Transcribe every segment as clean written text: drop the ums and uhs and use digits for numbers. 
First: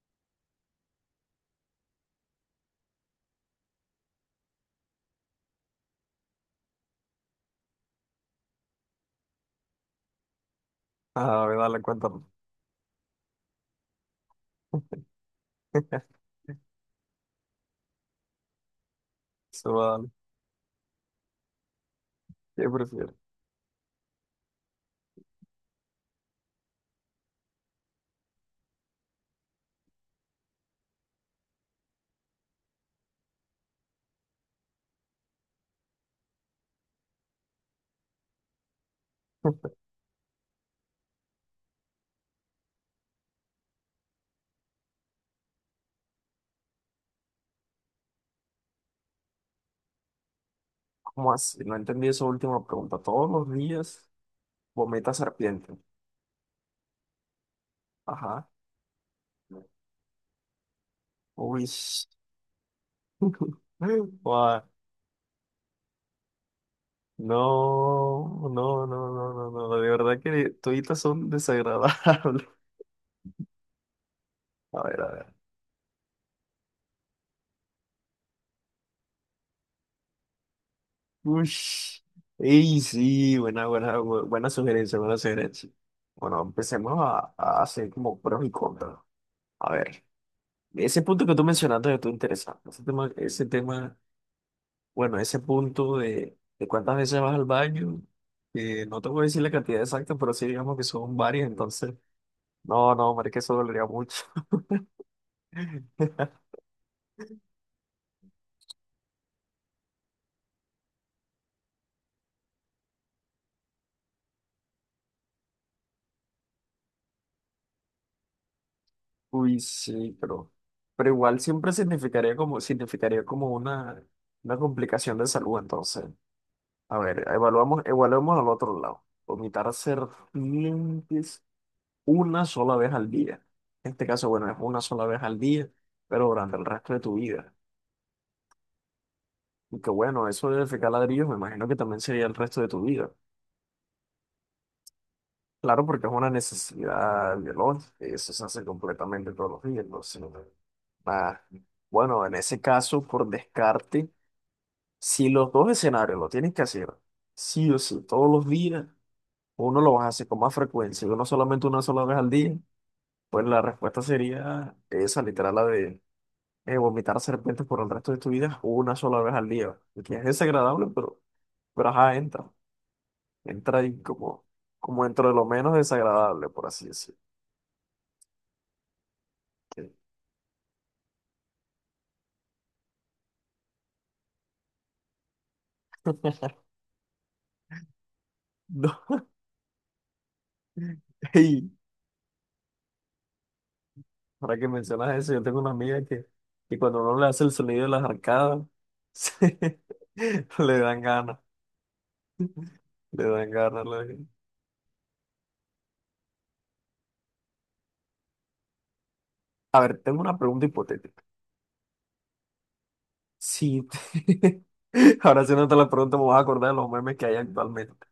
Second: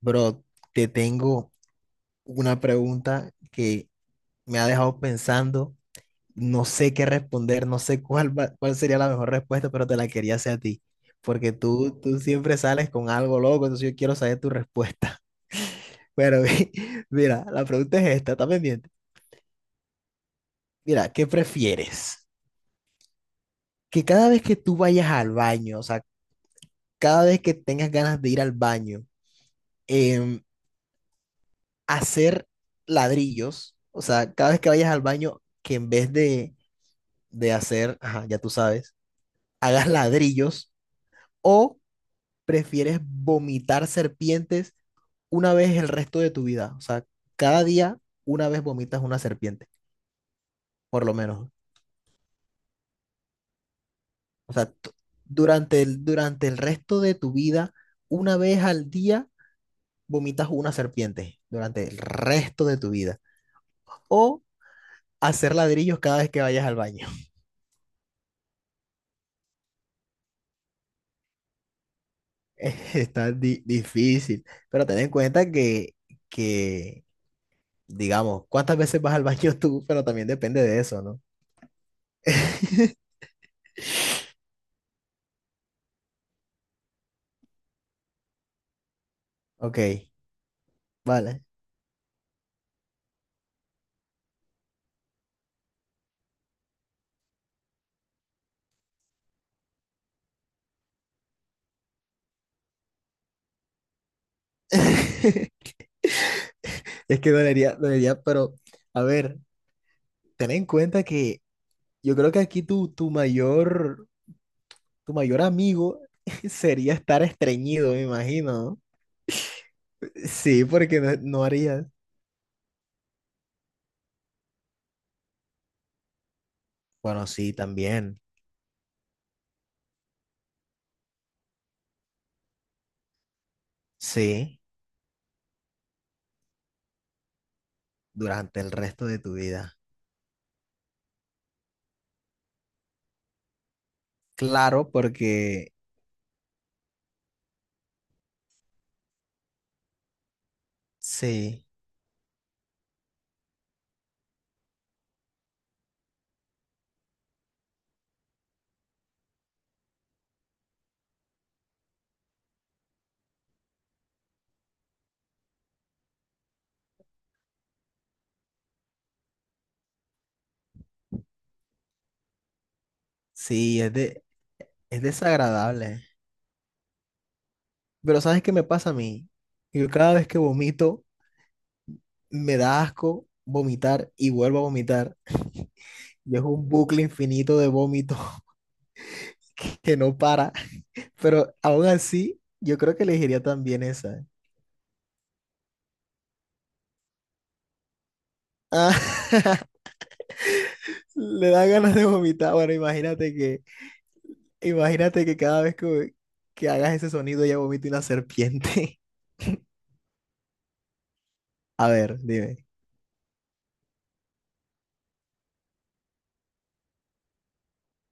Bro, te tengo una pregunta que me ha dejado pensando. No sé qué responder, no sé cuál sería la mejor respuesta, pero te la quería hacer a ti, A porque ver, dale, tú cuéntame. siempre sales con algo loco, entonces yo quiero saber tu respuesta. Pero mi- Mira, la pregunta es esta, está pendiente. Se va a dar. Mira, ¿qué prefieres? ¿Qué prefieres? Que cada vez que tú vayas al baño, o sea, cada vez que tengas ganas de ir al baño, em, hacer ladrillos, o sea, cada vez que vayas al baño, que en vez de hacer, ajá, ya tú sabes, hagas ladrillos o prefieres vomitar serpientes una vez el resto de tu vida. O sea, cada día una vez vomitas una serpiente, por lo ¿Cómo menos. así? No entendí esa última pregunta. Todos los días O sea, tú- vomita serpiente. Durante durante el resto de tu vida, una Ajá. vez al día vomitas una serpiente, Uy. durante el resto de tu vida. O Guau. hacer ladrillos cada vez que vayas al baño. No, no, no, no, no, no. De verdad que toditas son desagradables. Está difícil, A pero ten ver, a en ver. cuenta que digamos, cuántas veces vas al baño tú, pero también depende de eso, ¿no? Uy. Y sí, buena, buena, buena sugerencia, buena sugerencia. Bueno, empecemos a hacer como pros y contras. A Ok, ver. Ese punto que vale. tú mencionaste de tú interesante. Ese tema, bueno, ese punto de cuántas veces vas al baño, no te voy a decir la cantidad exacta, pero sí digamos que son varias, entonces, no, no, marica, eso dolería mucho. Es que dolería, dolería, pero a ver, ten en cuenta que yo creo que aquí tu mayor amigo sería estar estreñido, me imagino. Uy, ¿No? sí, Sí, porque pero no, igual no siempre harías. Significaría como una complicación de salud, entonces. A ver, Bueno, sí, también. evaluemos al otro lado. Vomitar serpientes una sola vez al día. En este caso, bueno, es Sí, una sola vez al día, pero durante el resto de tu vida. durante el resto de tu vida. Y que bueno, eso de defecar ladrillos, me imagino que también sería el resto de tu vida. Claro, porque Claro, porque es una necesidad biológica, y eso se hace completamente todos los días, entonces, nada. sí, Bueno, en ese caso, por descarte, si los dos escenarios lo tienes que hacer, sí o sí, todos los días, uno lo vas a hacer con más frecuencia y uno solamente una sola vez al día, pues la respuesta sería esa, literal, la de vomitar serpientes por el resto de tu vida una sola vez al día. Y que es desagradable, pero ajá, entra. Entra sí, es ahí de, como, es como dentro de lo menos desagradable. desagradable, por así decirlo. Pero ¿sabes qué me pasa a mí? Yo Que- cada vez que vomito, me da asco vomitar y vuelvo a vomitar. Y es un bucle infinito de vómito No, que no para. Pero y aún así, yo creo que elegiría también esa. ahora que mencionas eso, yo tengo una amiga que cuando uno le hace el sonido de las arcadas, Ah, se- le dan ganas, le da ganas de vomitar. Bueno, le dan ganas. Imagínate que cada vez que hagas ese sonido ya vomita una serpiente. A ver, tengo una pregunta hipotética. A ver, dime, Sí, ahora sí, no te la pregunta me voy a acordar de los memes que hay actualmente.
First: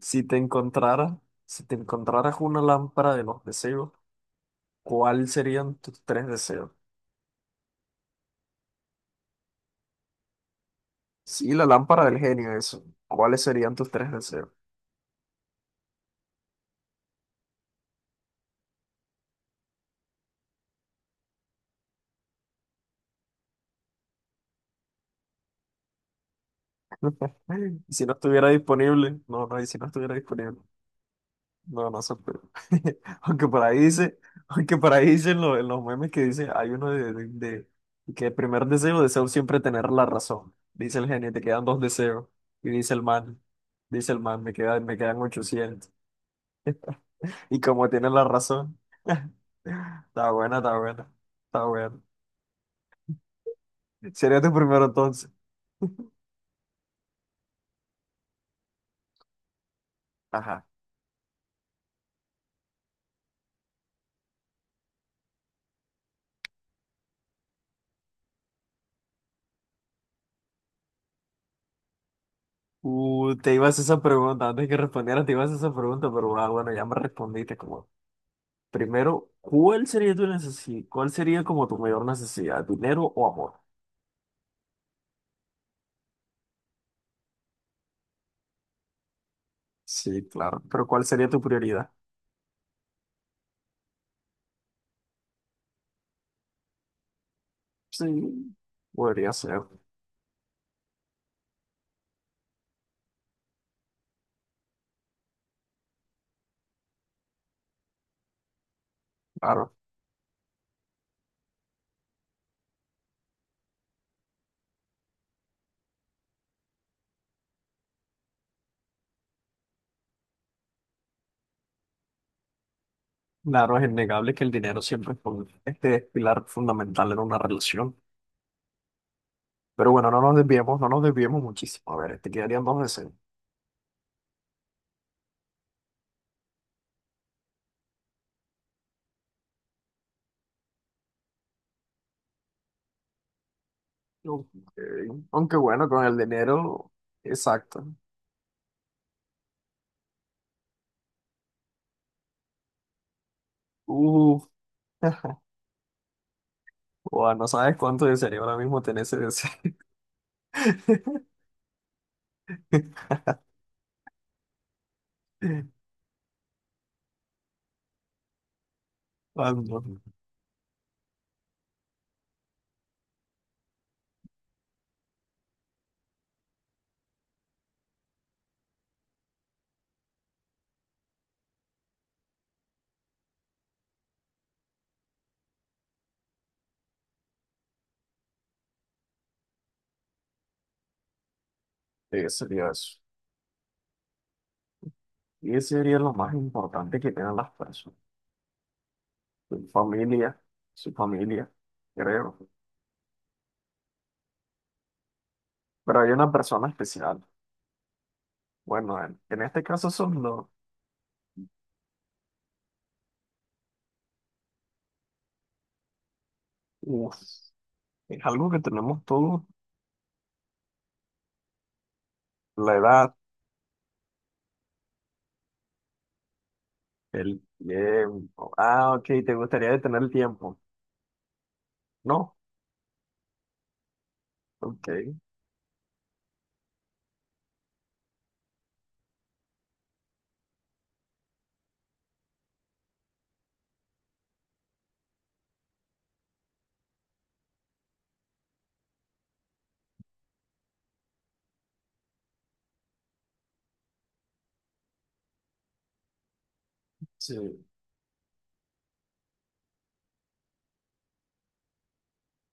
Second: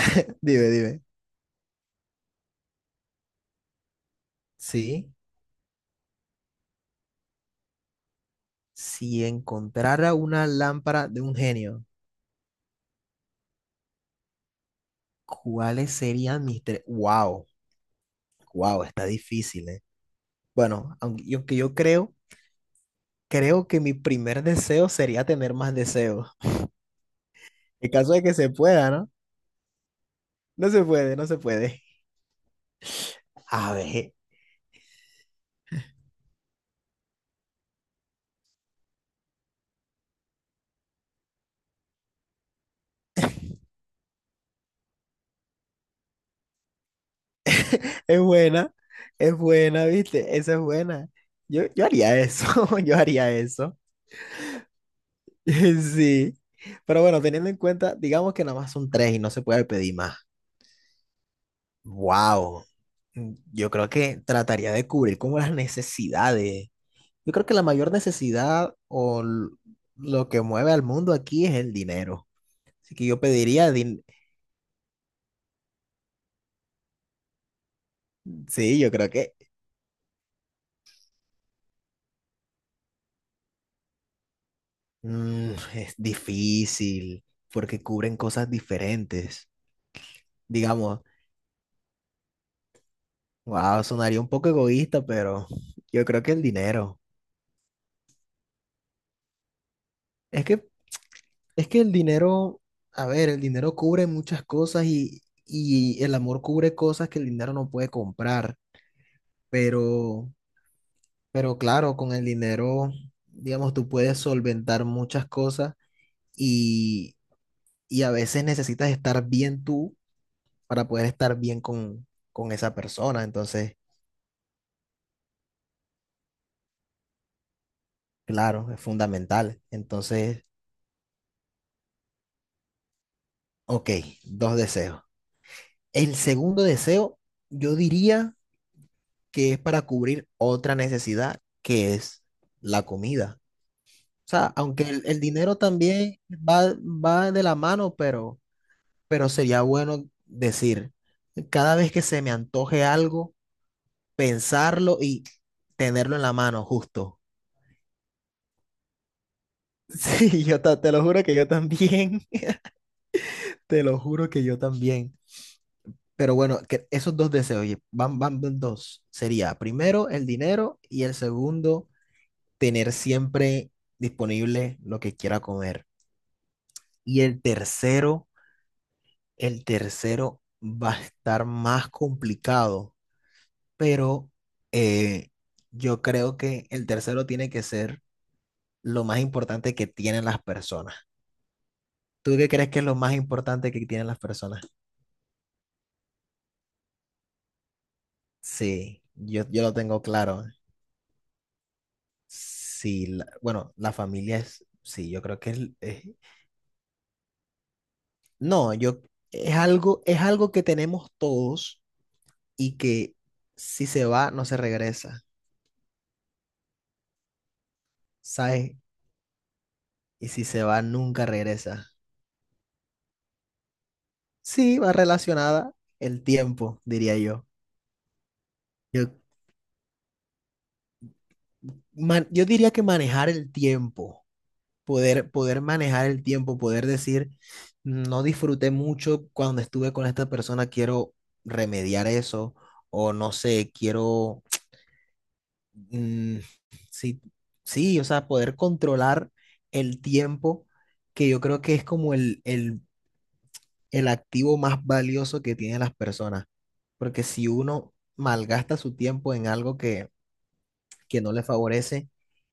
Si te dime, dime. encontrara, si te encontraras una lámpara de los deseos, Sí, ¿cuáles serían tus tres deseos? si encontrara una lámpara de un Sí, la genio. lámpara del genio, eso. ¿Cuáles serían tus tres deseos? ¿Cuáles serían mis tres? Wow, wow, está difícil, ¿eh? Bueno, aunque yo, creo que mi primer deseo sería tener más deseos. En Y si no caso de que estuviera se pueda, ¿no? disponible, no, no, y si no estuviera disponible. No se puede, no se puede. No, no sé pero aunque por A ahí ver, dice, aunque por ahí dicen en los memes que dice, hay uno de, que el primer deseo, deseo siempre tener la razón. Dice el genio, te quedan dos deseos. Y dice el man, me quedan 800. Y como tiene es la buena, razón, es buena, está ¿viste? Esa buena, es está buena. buena, Yo, está yo buena. haría eso, yo haría eso. Sería tu primero entonces. Sí. Pero bueno, teniendo en cuenta, digamos que nada más son tres y no se puede pedir más. Ajá. Wow. Yo creo que trataría de cubrir como las necesidades. Yo creo que la mayor lo que mueve al mundo aquí es el dinero. Así que yo Te ibas a hacer esa pregunta, antes que respondiera te ibas a hacer esa pregunta, pero ah, bueno, ya me respondiste como sí, yo creo primero, que ¿cuál sería tu necesidad? ¿Cuál sería como tu mayor necesidad? ¿Dinero o amor? mm, es difícil porque cubren cosas diferentes. Sí, claro. Pero Digamos, ¿cuál sería tu prioridad? wow, sonaría un poco egoísta, pero yo creo que el dinero. Sí, podría ser, Es que, es que el dinero, a ver, el dinero cubre muchas cosas y el amor cubre cosas que el dinero no puede comprar, claro. pero... Pero claro, con el dinero, digamos, tú puedes solventar muchas cosas y, y a veces necesitas estar bien tú para poder estar bien con esa persona. Entonces, Claro, es innegable que el dinero siempre es un- este es pilar fundamental en una relación. claro, es fundamental. Pero bueno, no nos Entonces, desviemos, no nos desviemos muchísimo. A ver, te quedarían dos deseos. ok, dos deseos. El segundo deseo, yo diría que es para cubrir otra necesidad, que es la comida. O Ok. sea, aunque el Aunque dinero bueno, con el también va, dinero, va de la exacto. mano, pero sería bueno decir, cada vez que se me antoje algo, Uf, pensarlo y tenerlo en la mano, justo. buah, no sabes cuánto desearía ahora mismo tener ese deseo. Sí, yo te lo juro que yo también, te lo juro que yo también. Pero bueno, que esos dos deseos, oye, van, van dos. Ah, Sería no. primero el dinero y el segundo, tener siempre disponible lo que quiera comer. Y el tercero va a estar más complicado pero eh, yo creo que el tercero tiene que ser lo más importante que tienen las personas. Sí, ¿Tú qué sería crees que es lo eso. más importante que tienen las personas? Y ese sería lo más importante que tienen las personas. Sí, yo Su lo tengo familia, claro. su familia, creo. Sí, bueno, la familia es, sí, yo creo que Pero hay una persona especial. no, yo, Bueno, en este caso son es los... algo que tenemos todos y que si se va, no se regresa, uf, es algo que ¿sabes? tenemos todos. Y si se va, nunca regresa. La edad, Sí, va relacionada el tiempo, diría el yo. tiempo. Ah, ok, Yo ¿te gustaría detener el tiempo? No, yo diría que manejar el tiempo, ok, poder, poder manejar el tiempo, poder decir, no disfruté mucho cuando estuve con esta persona, quiero remediar eso, o no sé, quiero, mm, sí, sí, o sea, poder controlar el tiempo, que yo creo que es como el activo más valioso que tienen las personas, porque sí. si uno malgasta su tiempo en algo que no le favorece,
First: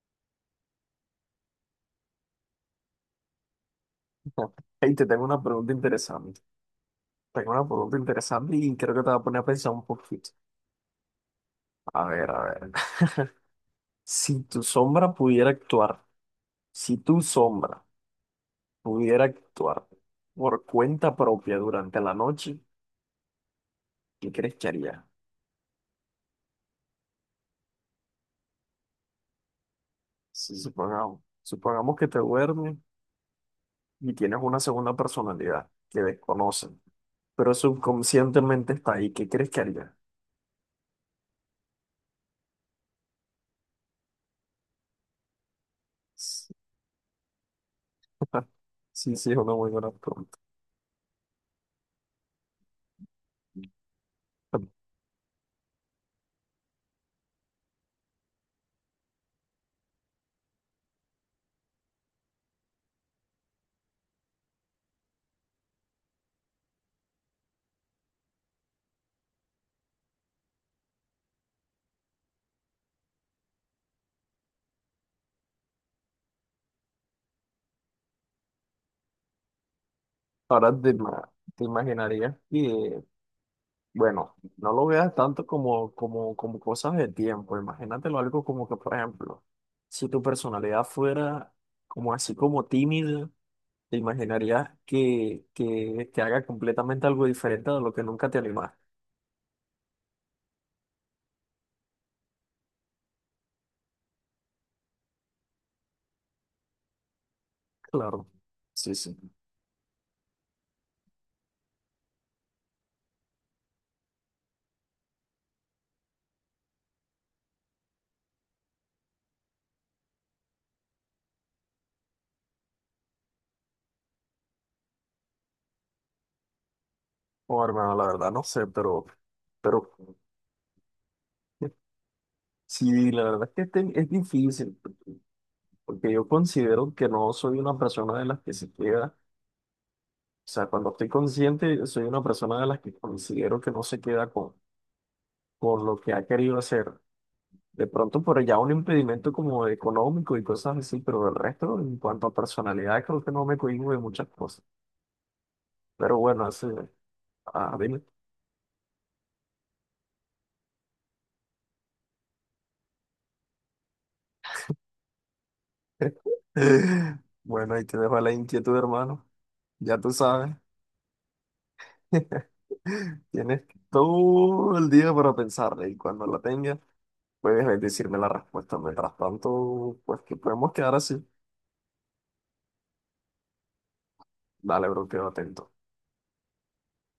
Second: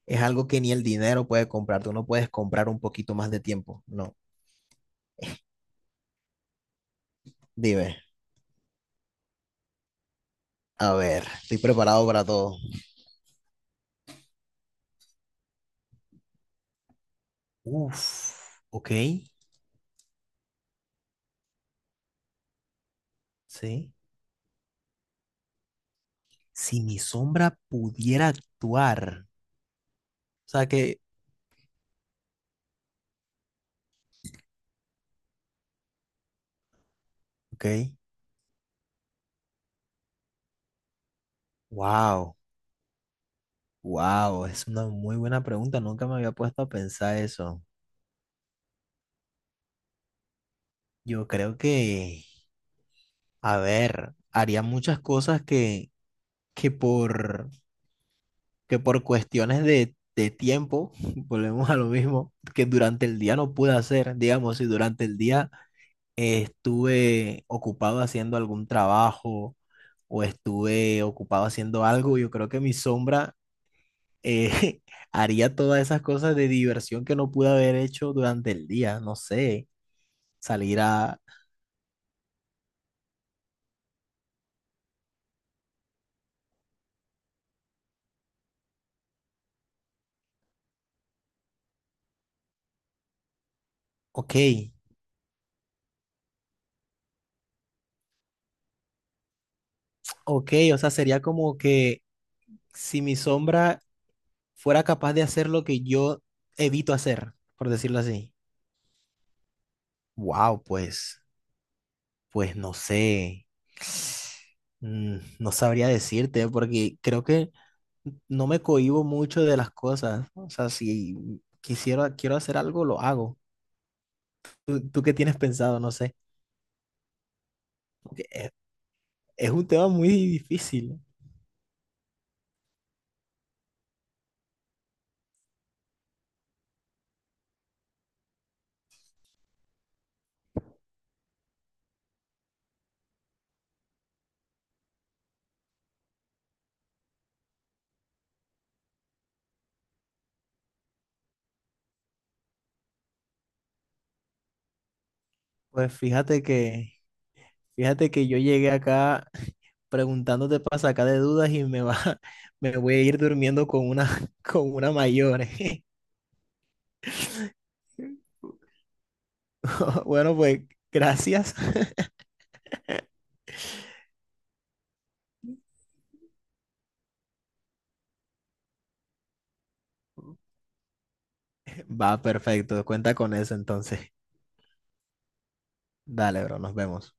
es algo que ni el dinero puede comprar. Tú no puedes comprar un poquito más de tiempo. No. Hey, te tengo una pregunta interesante. Tengo una Dime. pregunta interesante y creo que te va a poner a pensar un poquito. A ver, estoy A preparado para ver, a todo. ver. Si tu sombra pudiera actuar, si tu sombra Uf, ok. pudiera actuar por cuenta propia durante la noche, Sí. ¿qué crees que haría? Si mi sombra pudiera actuar. O Si sea que, supongamos, supongamos que te duermes y tienes una segunda personalidad que desconocen, pero ok. subconscientemente está ahí, ¿qué crees que haría? Wow, wow. Es una muy buena pregunta. Nunca me había Sí, puesto a pensar eso. sí, sí, es una muy buena pregunta. Yo creo que, a ver, haría muchas cosas que, que por que por cuestiones de tiempo, volvemos a lo mismo, que durante el día no pude hacer, digamos, si durante el día estuve ocupado haciendo algún trabajo o estuve ocupado haciendo algo, yo creo que mi sombra eh, haría todas esas cosas de diversión que no pude haber hecho durante el día, no sé, salir a, Te imaginarías que, bueno, no lo veas tanto como, como, como cosas de tiempo. Imagínatelo algo como que, por ejemplo, si tu personalidad fuera como así como tímida, te ok, imaginarías que haga completamente algo diferente de lo que nunca te animaste. ok, o sea, sería como que si mi sombra fuera capaz de hacer lo que yo evito hacer, por decirlo Claro. así. Sí, sí. Wow, pues, pues no sé. Mm, no sabría decirte porque creo que no me cohíbo mucho de las cosas. O sea, si quisiera, quiero hacer algo, lo hago. Tú qué tienes pensado? No sé. Oh, hermano, la Porque verdad no Es, sé, es un tema pero muy difícil. sí, la verdad es que es difícil, porque yo considero que no soy una persona de las que se queda, o sea, cuando estoy consciente, soy una persona de las que considero que no se queda con lo que ha querido hacer. De pronto por allá un impedimento como económico y cosas así, pero del resto, en cuanto a personalidad, creo que no me cohíbo de muchas cosas. Pues Pero bueno, así. Ah, dime. fíjate que yo llegué acá preguntándote para sacar de dudas y me va, me voy a ir durmiendo con una, con una mayor. Bueno, ahí te dejo la inquietud, hermano. Ya tú Bueno, sabes. pues gracias. Tienes todo el día para pensarla y cuando la tengas, puedes decirme la respuesta. Mientras tanto, pues que podemos quedar así. Va, perfecto. Cuenta con eso entonces. Dale, bro, quedo atento. Dale, bro, nos vemos.